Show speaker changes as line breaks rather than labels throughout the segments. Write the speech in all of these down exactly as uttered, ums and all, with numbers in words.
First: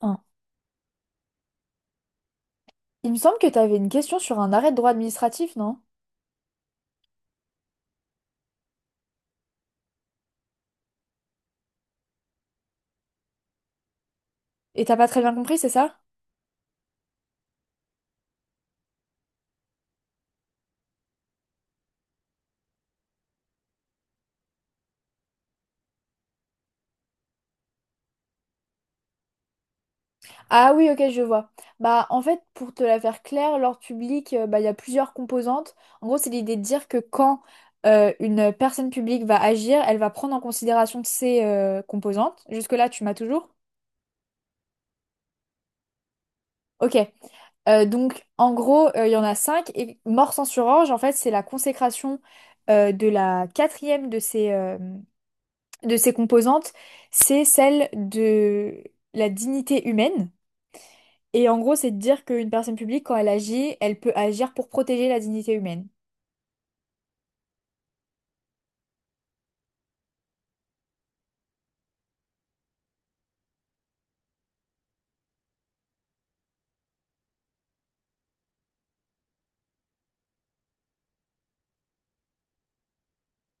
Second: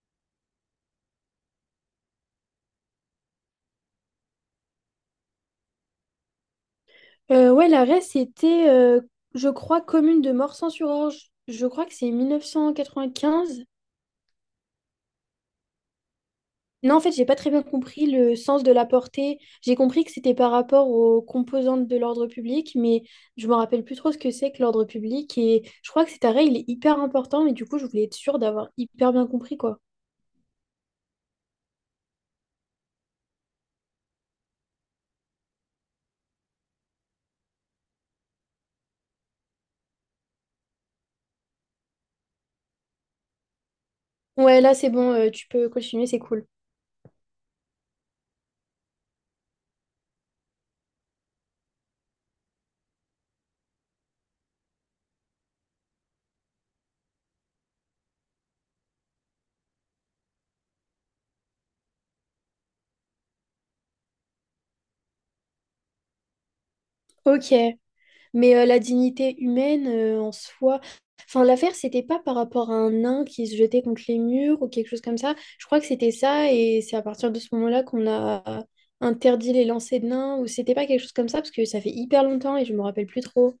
Hein. Il me semble que tu avais une question sur un arrêt de droit administratif, non?
Euh, ouais, l'arrêt, c'était, euh, je crois, commune de Morsang-sur-Orge. Je crois que c'est mille neuf cent quatre-vingt quinze.
Et t'as pas très bien compris, c'est ça?
Non, en fait, j'ai pas très bien compris le sens de la portée. J'ai compris que c'était par rapport aux composantes de l'ordre public, mais je me rappelle plus trop ce que c'est que l'ordre public. Et je crois que cet arrêt, il est hyper important, mais du coup, je voulais être sûre d'avoir hyper bien compris, quoi.
Ah oui, ok, je vois. Bah, en fait, pour te la faire claire, l'ordre public, euh, bah, il y a plusieurs composantes. En gros, c'est l'idée de dire que quand euh, une personne publique va agir, elle va prendre en considération ces euh, composantes. Jusque-là, tu m'as toujours?
Ouais, là, c'est bon, euh, tu peux continuer, c'est cool.
Ok. Euh, donc, en gros, euh, il y en a cinq. Et mort sans surorge, en fait, c'est la consécration euh, de la quatrième de ces, euh, de ses composantes, c'est celle de la dignité humaine. Et en gros, c'est de dire qu'une personne publique, quand elle agit, elle peut agir pour protéger la dignité humaine.
Ok. Mais euh, la dignité humaine euh, en soi. Enfin, l'affaire, c'était pas par rapport à un nain qui se jetait contre les murs ou quelque chose comme ça. Je crois que c'était ça, et c'est à partir de ce moment-là qu'on a interdit les lancers de nains, ou c'était pas quelque chose comme ça, parce que ça fait hyper longtemps et je me rappelle plus trop.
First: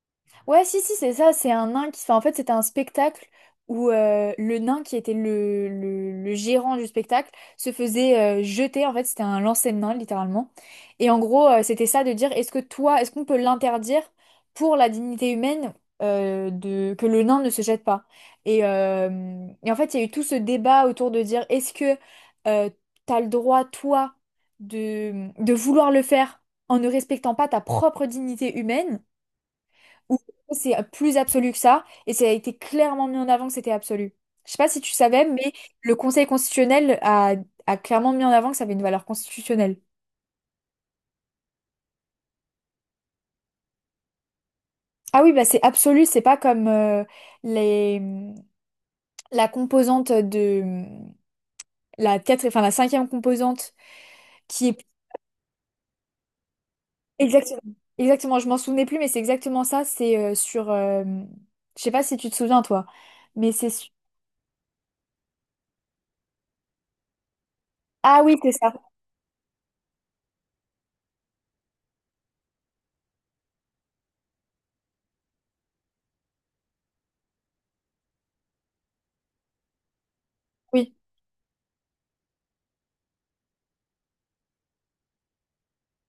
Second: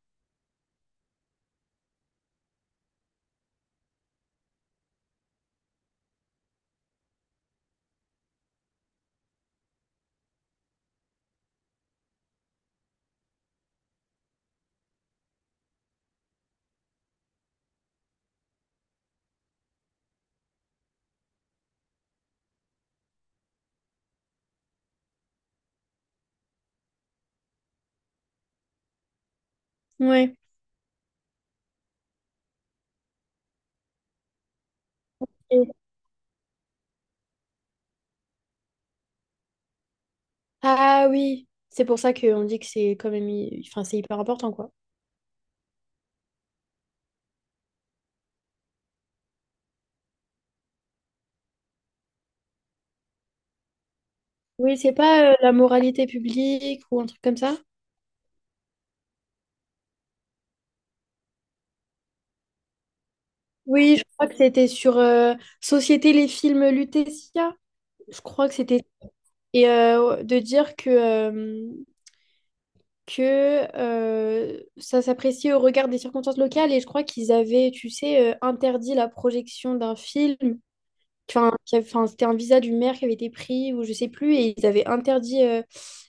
Ouais, si, si, c'est ça. C'est un nain qui. Enfin, en fait, c'était un spectacle où euh, le nain qui était le, le, le gérant du spectacle se faisait euh, jeter. En fait, c'était un lancer de nain, littéralement. Et en gros, euh, c'était ça de dire est-ce que toi, est-ce qu'on peut l'interdire pour la dignité humaine euh, de, que le nain ne se jette pas? Et, euh, et en fait, il y a eu tout ce débat autour de dire est-ce que euh, t'as le droit, toi, de, de vouloir le faire en ne respectant pas ta propre dignité humaine? Ou
Ouais.
c'est plus absolu que ça, et ça a été clairement mis en avant que c'était absolu. Je sais pas si tu savais, mais
Et-
le Conseil constitutionnel a, a clairement mis en avant que ça avait une valeur constitutionnelle.
Ah oui, c'est pour ça qu'on dit que c'est quand même. hy- Enfin, c'est hyper important, quoi.
Ah oui, bah c'est absolu, c'est pas comme euh, les, la composante de la quatre, enfin la cinquième composante qui
Oui,
est
c'est pas euh, la moralité publique ou un truc comme ça.
exactement, exactement, je m'en souvenais plus, mais c'est exactement ça, c'est euh, sur, euh, je sais pas si tu te souviens toi, mais c'est su-
Oui, je crois que c'était sur euh, Société les films Lutetia. Je
ah oui,
crois
c'est
que
ça,
c'était et euh, de dire que, euh, que euh, ça s'appréciait au regard des circonstances locales. Et je crois qu'ils avaient, tu sais, euh, interdit la projection d'un film.
oui.
Enfin, qui avait- enfin, c'était un visa du maire qui avait été pris, ou je sais plus, et ils avaient interdit euh,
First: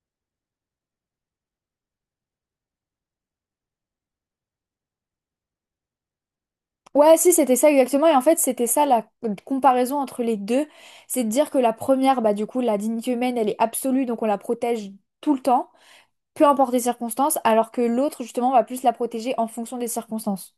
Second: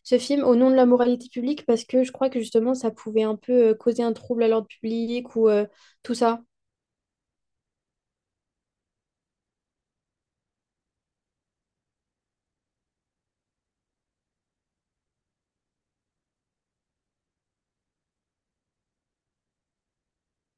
ce film au nom de la moralité publique parce que je crois que justement ça pouvait un peu euh, causer un trouble à l'ordre public ou euh, tout ça.
Ouais, si, c'était ça exactement. Et en fait, c'était ça la comparaison entre les deux. C'est de dire que la première, bah, du coup, la dignité humaine, elle est absolue, donc on la protège tout le temps, peu importe les circonstances, alors que l'autre, justement, va plus la protéger en fonction des circonstances.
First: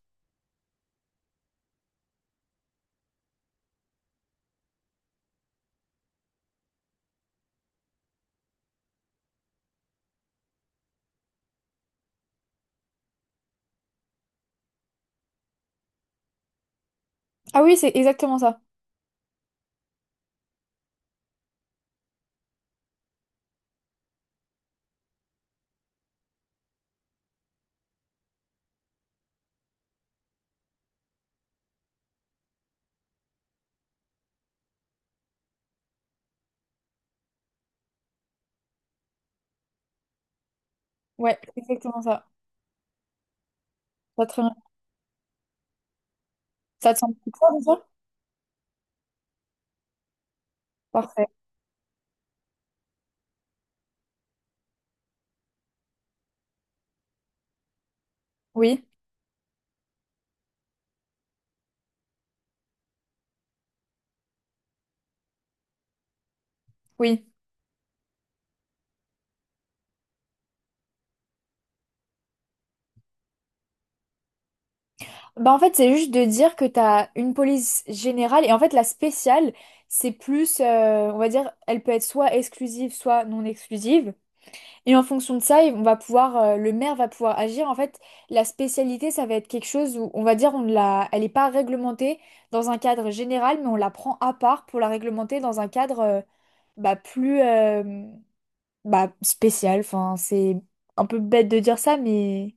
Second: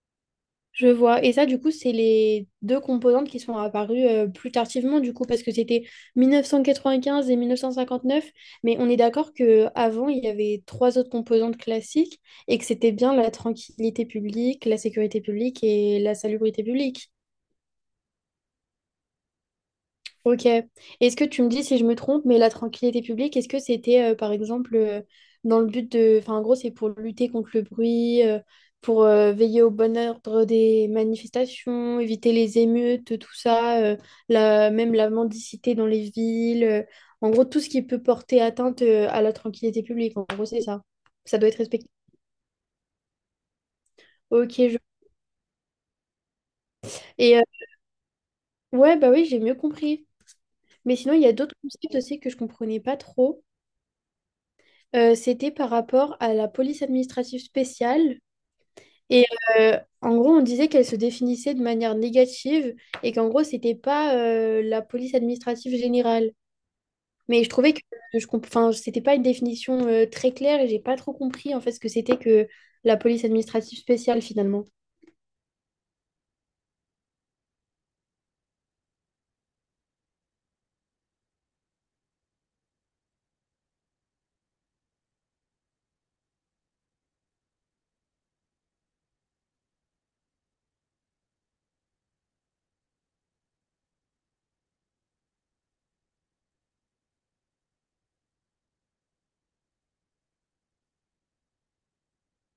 Je vois. Et ça, du coup, c'est les deux composantes qui sont apparues euh, plus tardivement, du coup, parce que c'était mille neuf cent quatre-vingt-quinze et mille neuf cent cinquante-neuf. Mais on est d'accord que avant il y avait trois autres composantes classiques et que c'était bien la tranquillité publique, la sécurité publique et la salubrité publique.
Ah oui, c'est exactement ça.
Ok. Est-ce que tu me dis si je me trompe, mais la tranquillité publique, est-ce que c'était euh, par exemple euh, dans le but de... Enfin, en gros, c'est pour lutter contre le bruit, euh, pour euh, veiller au bon ordre des manifestations, éviter les émeutes, tout ça, euh, la... même la mendicité dans les villes. Euh, en gros, tout ce qui peut porter atteinte euh, à la tranquillité publique. En gros, c'est ça.
Ouais,
Ça doit être
c'est
respecté.
exactement ça. Ça te,
Ok. je-
ça te semble
Et euh,
clair, déjà?
ouais, bah oui, j'ai mieux compris. Mais sinon, il
Parfait.
y a d'autres concepts aussi que je comprenais pas trop. Euh, c'était par rapport à la police administrative spéciale.
Oui,
Et euh, en gros, on disait qu'elle se définissait de manière négative et qu'en gros, c'était pas euh, la police administrative générale.
oui.
Mais je trouvais que je comp- enfin, c'était pas une définition euh, très claire et j'ai pas trop compris en fait ce que c'était que la police administrative spéciale finalement.
Bah, en fait, c'est juste de dire que t'as une police générale, et en fait, la spéciale, c'est plus, euh, on va dire, elle peut être soit exclusive, soit non exclusive. Et en fonction de ça, on va pouvoir, euh, le maire va pouvoir agir. En fait, la spécialité, ça va être quelque chose où on va dire on ne l'a, elle n'est pas réglementée dans un cadre général, mais on la prend à part pour la réglementer dans un cadre euh, bah, plus euh, bah, spécial. Enfin, c'est un peu bête de dire ça, mais,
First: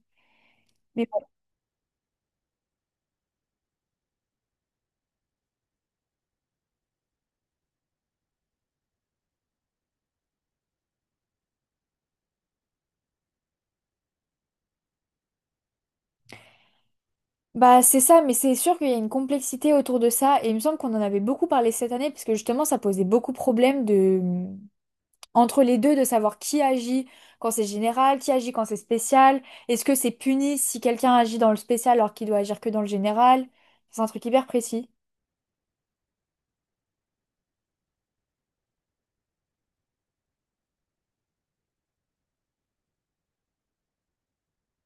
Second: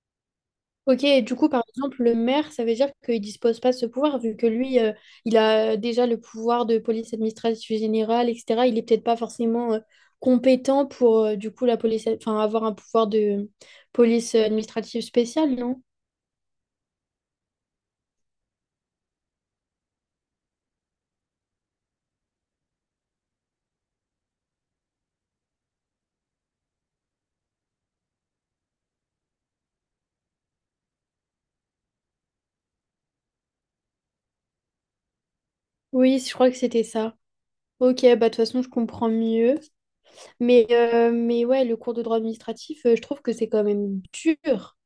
Ok,
mais bon.
et du coup, par exemple, le maire, ça veut dire qu'il dispose pas de ce pouvoir, vu que lui, euh, il a déjà le pouvoir de police administrative générale, et cetera. Il est peut-être pas forcément euh, compétent pour, euh, du coup, la police, enfin, avoir un pouvoir de police administrative spéciale, non?
Bah, c'est ça, mais c'est sûr qu'il y a une complexité autour de ça. Et il me semble qu'on en avait beaucoup parlé cette année, parce que justement, ça posait beaucoup de problèmes de. Entre les deux de savoir qui agit quand c'est général, qui agit quand c'est spécial. Est-ce que c'est puni si quelqu'un agit dans le spécial alors qu'il doit agir que dans le général? C'est un truc hyper précis.
Oui, je crois que c'était ça. Ok, bah, de toute façon, je comprends mieux. Mais, euh, mais ouais, le cours de droit administratif, euh, je trouve que c'est quand même dur.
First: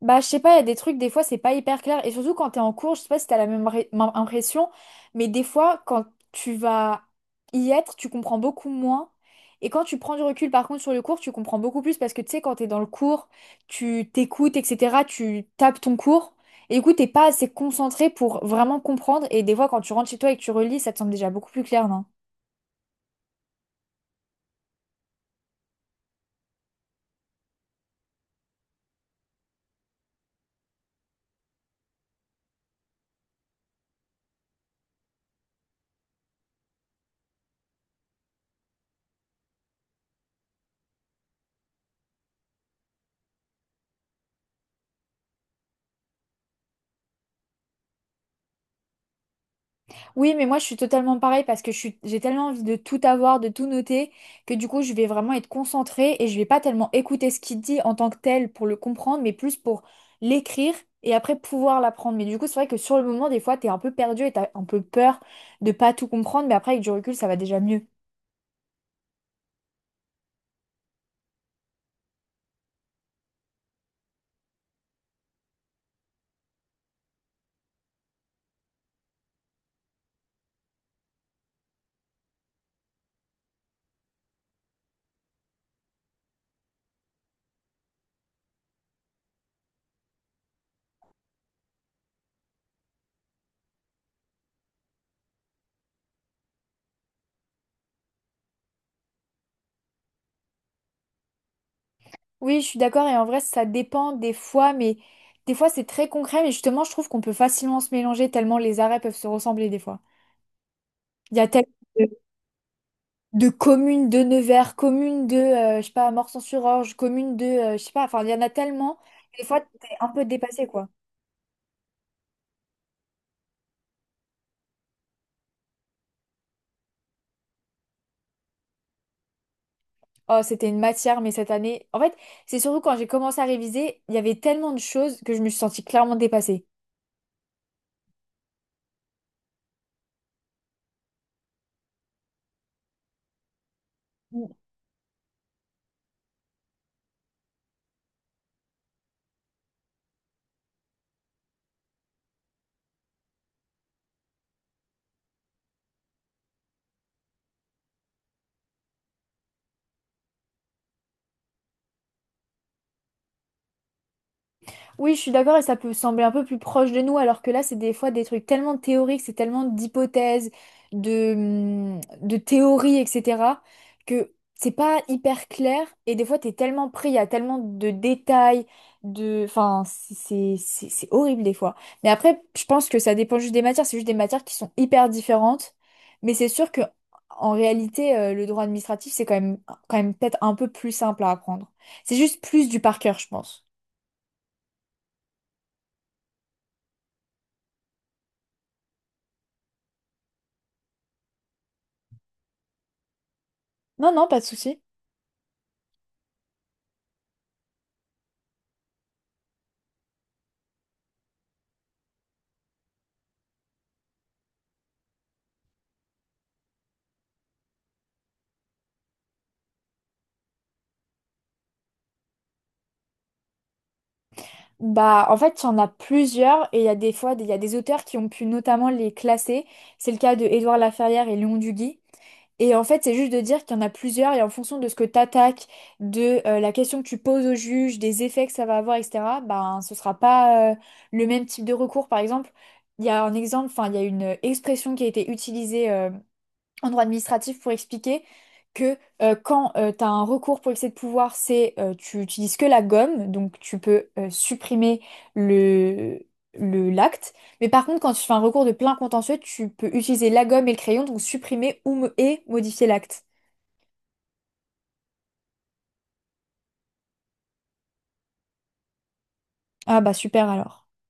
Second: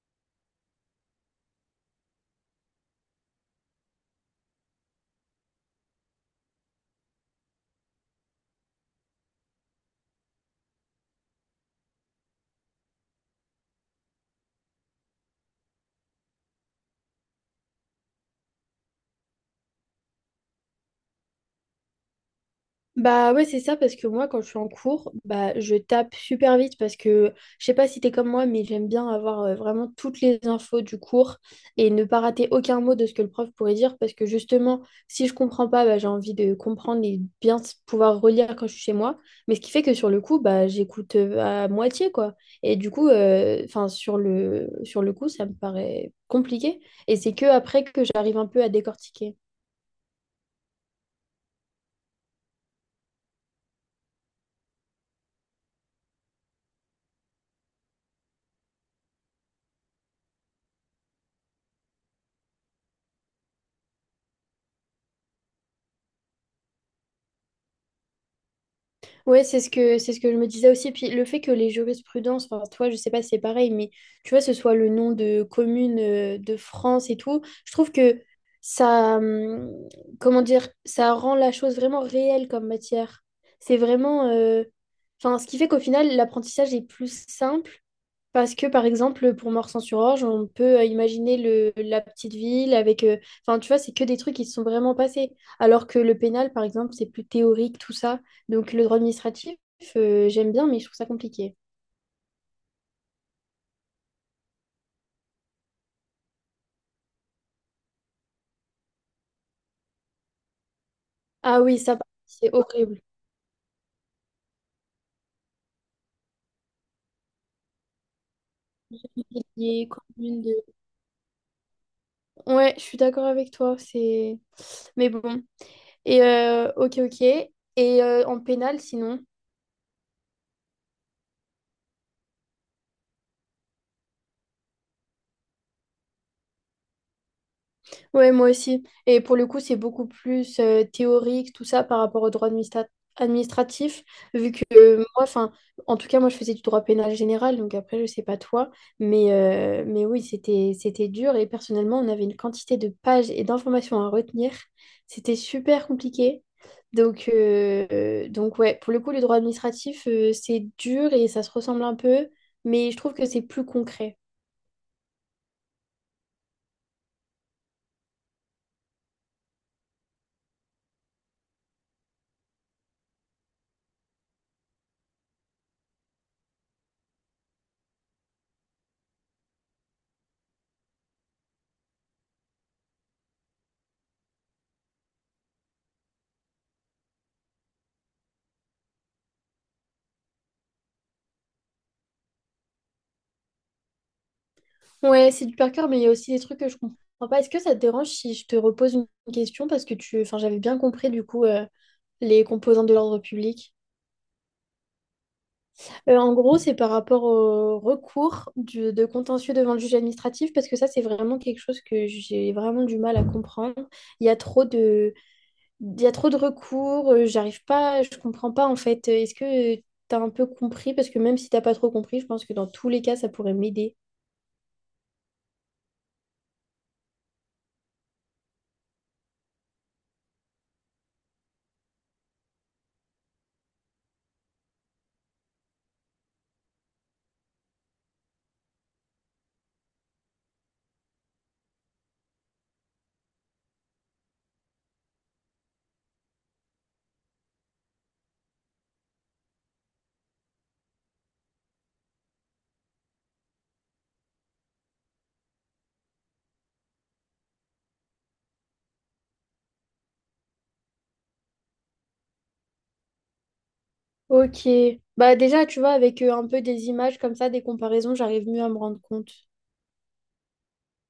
Bah, je sais pas, il y a des trucs, des fois, c'est pas hyper clair. Et surtout quand t'es en cours, je sais pas si t'as la même ré- même impression, mais des fois, quand tu vas y être, tu comprends beaucoup moins. Et quand tu prends du recul, par contre, sur le cours, tu comprends beaucoup plus parce que tu sais, quand t'es dans le cours, tu t'écoutes, et cetera, tu tapes ton cours. Et du coup, t'es pas assez concentré pour vraiment comprendre. Et des fois, quand tu rentres chez toi et que tu relis, ça te semble déjà beaucoup plus clair, non?
Bah ouais, c'est ça, parce que moi, quand je suis en cours, bah je tape super vite parce que je sais pas si t'es comme moi, mais j'aime bien avoir euh, vraiment toutes les infos du cours et ne pas rater aucun mot de ce que le prof pourrait dire parce que justement, si je comprends pas, bah, j'ai envie de comprendre et bien s- pouvoir relire quand je suis chez moi. Mais ce qui fait que sur le coup, bah j'écoute euh, à moitié, quoi. Et du coup, enfin, sur le, sur le coup, ça me paraît compliqué. Et c'est que après que j'arrive un peu à décortiquer.
Oui, mais moi je suis totalement pareil parce que je suis, j'ai tellement envie de tout avoir, de tout noter, que du coup je vais vraiment être concentrée et je vais pas tellement écouter ce qu'il dit en tant que tel pour le comprendre, mais plus pour l'écrire et après pouvoir l'apprendre. Mais du coup, c'est vrai que sur le moment, des fois, t'es un peu perdu et t'as un peu peur de pas tout comprendre, mais après avec du recul, ça va déjà mieux.
Ouais, c'est ce que c'est ce que je me disais aussi. Puis le fait que les jurisprudences, enfin toi, je sais pas si c'est pareil, mais tu vois, ce soit le nom de commune euh, de France et tout, je trouve que ça, hum, comment dire, ça rend la chose vraiment réelle comme matière. C'est vraiment, euh, enfin, ce qui fait qu'au final, l'apprentissage est plus simple parce que, par exemple, pour Morsan-sur-Orge, on peut euh, imaginer le, la petite ville avec... euh, Enfin, tu vois, c'est que des trucs qui se sont vraiment passés. Alors que le pénal, par exemple, c'est plus théorique, tout ça. Donc, le droit administratif, euh, j'aime bien, mais je trouve ça compliqué.
Oui, je suis d'accord et en vrai, ça dépend des fois, mais des fois c'est très concret, mais justement, je trouve qu'on peut facilement se mélanger tellement les arrêts peuvent se ressembler des fois. Il y a
Ah
tellement.
oui, ça, par contre,
de-
c'est horrible.
de communes de Nevers, communes de, euh, je sais pas, Morsan-sur-Orge, communes de, euh, je sais pas, enfin, il y en a tellement. Des fois,
Lié,
t'es un peu
commune de-
dépassé, quoi.
Ouais, je suis d'accord avec toi, c'est... Mais bon. Et, euh, ok, ok. Et euh, en pénal, sinon?
Oh, c'était une matière, mais cette année... En fait, c'est surtout quand j'ai commencé à réviser, il y avait tellement de choses que je me suis sentie clairement dépassée.
Ouais, moi aussi. Et pour le coup, c'est beaucoup plus euh, théorique, tout ça, par rapport au droit administra- administratif, vu que euh, moi, enfin, en tout cas, moi, je faisais du droit pénal général, donc après, je sais pas toi, mais, euh, mais oui, c'était, c'était dur, et personnellement, on avait une quantité de pages et d'informations à retenir. C'était super compliqué. Donc, euh, euh, donc ouais, pour le coup, le droit administratif, euh, c'est dur et ça se ressemble un peu, mais je trouve que c'est plus concret.
Oui, je suis d'accord et ça peut sembler un peu plus proche de nous, alors que là, c'est des fois des trucs tellement théoriques, c'est tellement d'hypothèses, de, hum, de théories, et cetera, que c'est pas hyper clair et des fois, t'es tellement pris, il y a tellement de détails, de... Enfin, c'est c'est- c'est- c'est horrible des fois. Mais après, je pense que ça dépend juste des matières, c'est juste des matières qui sont hyper différentes, mais c'est sûr que en réalité, euh, le droit administratif, c'est quand même, quand même peut-être un peu plus simple à apprendre. C'est juste plus du par cœur, je pense.
Ouais, c'est du par cœur, mais il y a aussi des trucs que je comprends pas. Est-ce que ça te dérange si je te repose une question parce que tu, enfin, j'avais bien compris du coup euh, les composantes de l'ordre public.
Non, non, pas de souci.
Euh, en gros, c'est par rapport au recours du- de contentieux devant le juge administratif parce que ça, c'est vraiment quelque chose que j'ai vraiment du mal à comprendre. Il y a trop de, il y a trop de recours. Euh, j'arrive pas, je comprends pas en fait. Est-ce que t'as un peu compris? Parce que même si t'as pas trop compris, je pense que dans tous les cas, ça pourrait m'aider.
Bah, en fait, il y en a plusieurs et il y a des fois, des- il y a des auteurs qui ont pu notamment les classer. C'est le cas de Édouard Laferrière et Léon Duguy. Et en fait, c'est juste de dire qu'il y en a plusieurs et en fonction de ce que t'attaques, de euh, la question que tu poses au juge, des effets que ça va avoir, et cetera, ben, ce sera pas euh, le même type de recours. Par exemple, il y a un exemple, enfin, il y a une expression qui a été utilisée euh, en droit administratif pour expliquer que euh, quand tu as un recours pour excès de pouvoir, c'est euh, tu utilises que la gomme, donc tu peux euh, supprimer le le l'acte. Mais par contre, quand tu fais un recours de plein contentieux, tu peux utiliser la gomme et le crayon, donc supprimer ou mo- et modifier l'acte.
Ok. Bah déjà, tu vois, avec euh, un peu des images comme ça, des comparaisons, j'arrive mieux à me rendre compte.
Ah bah super alors.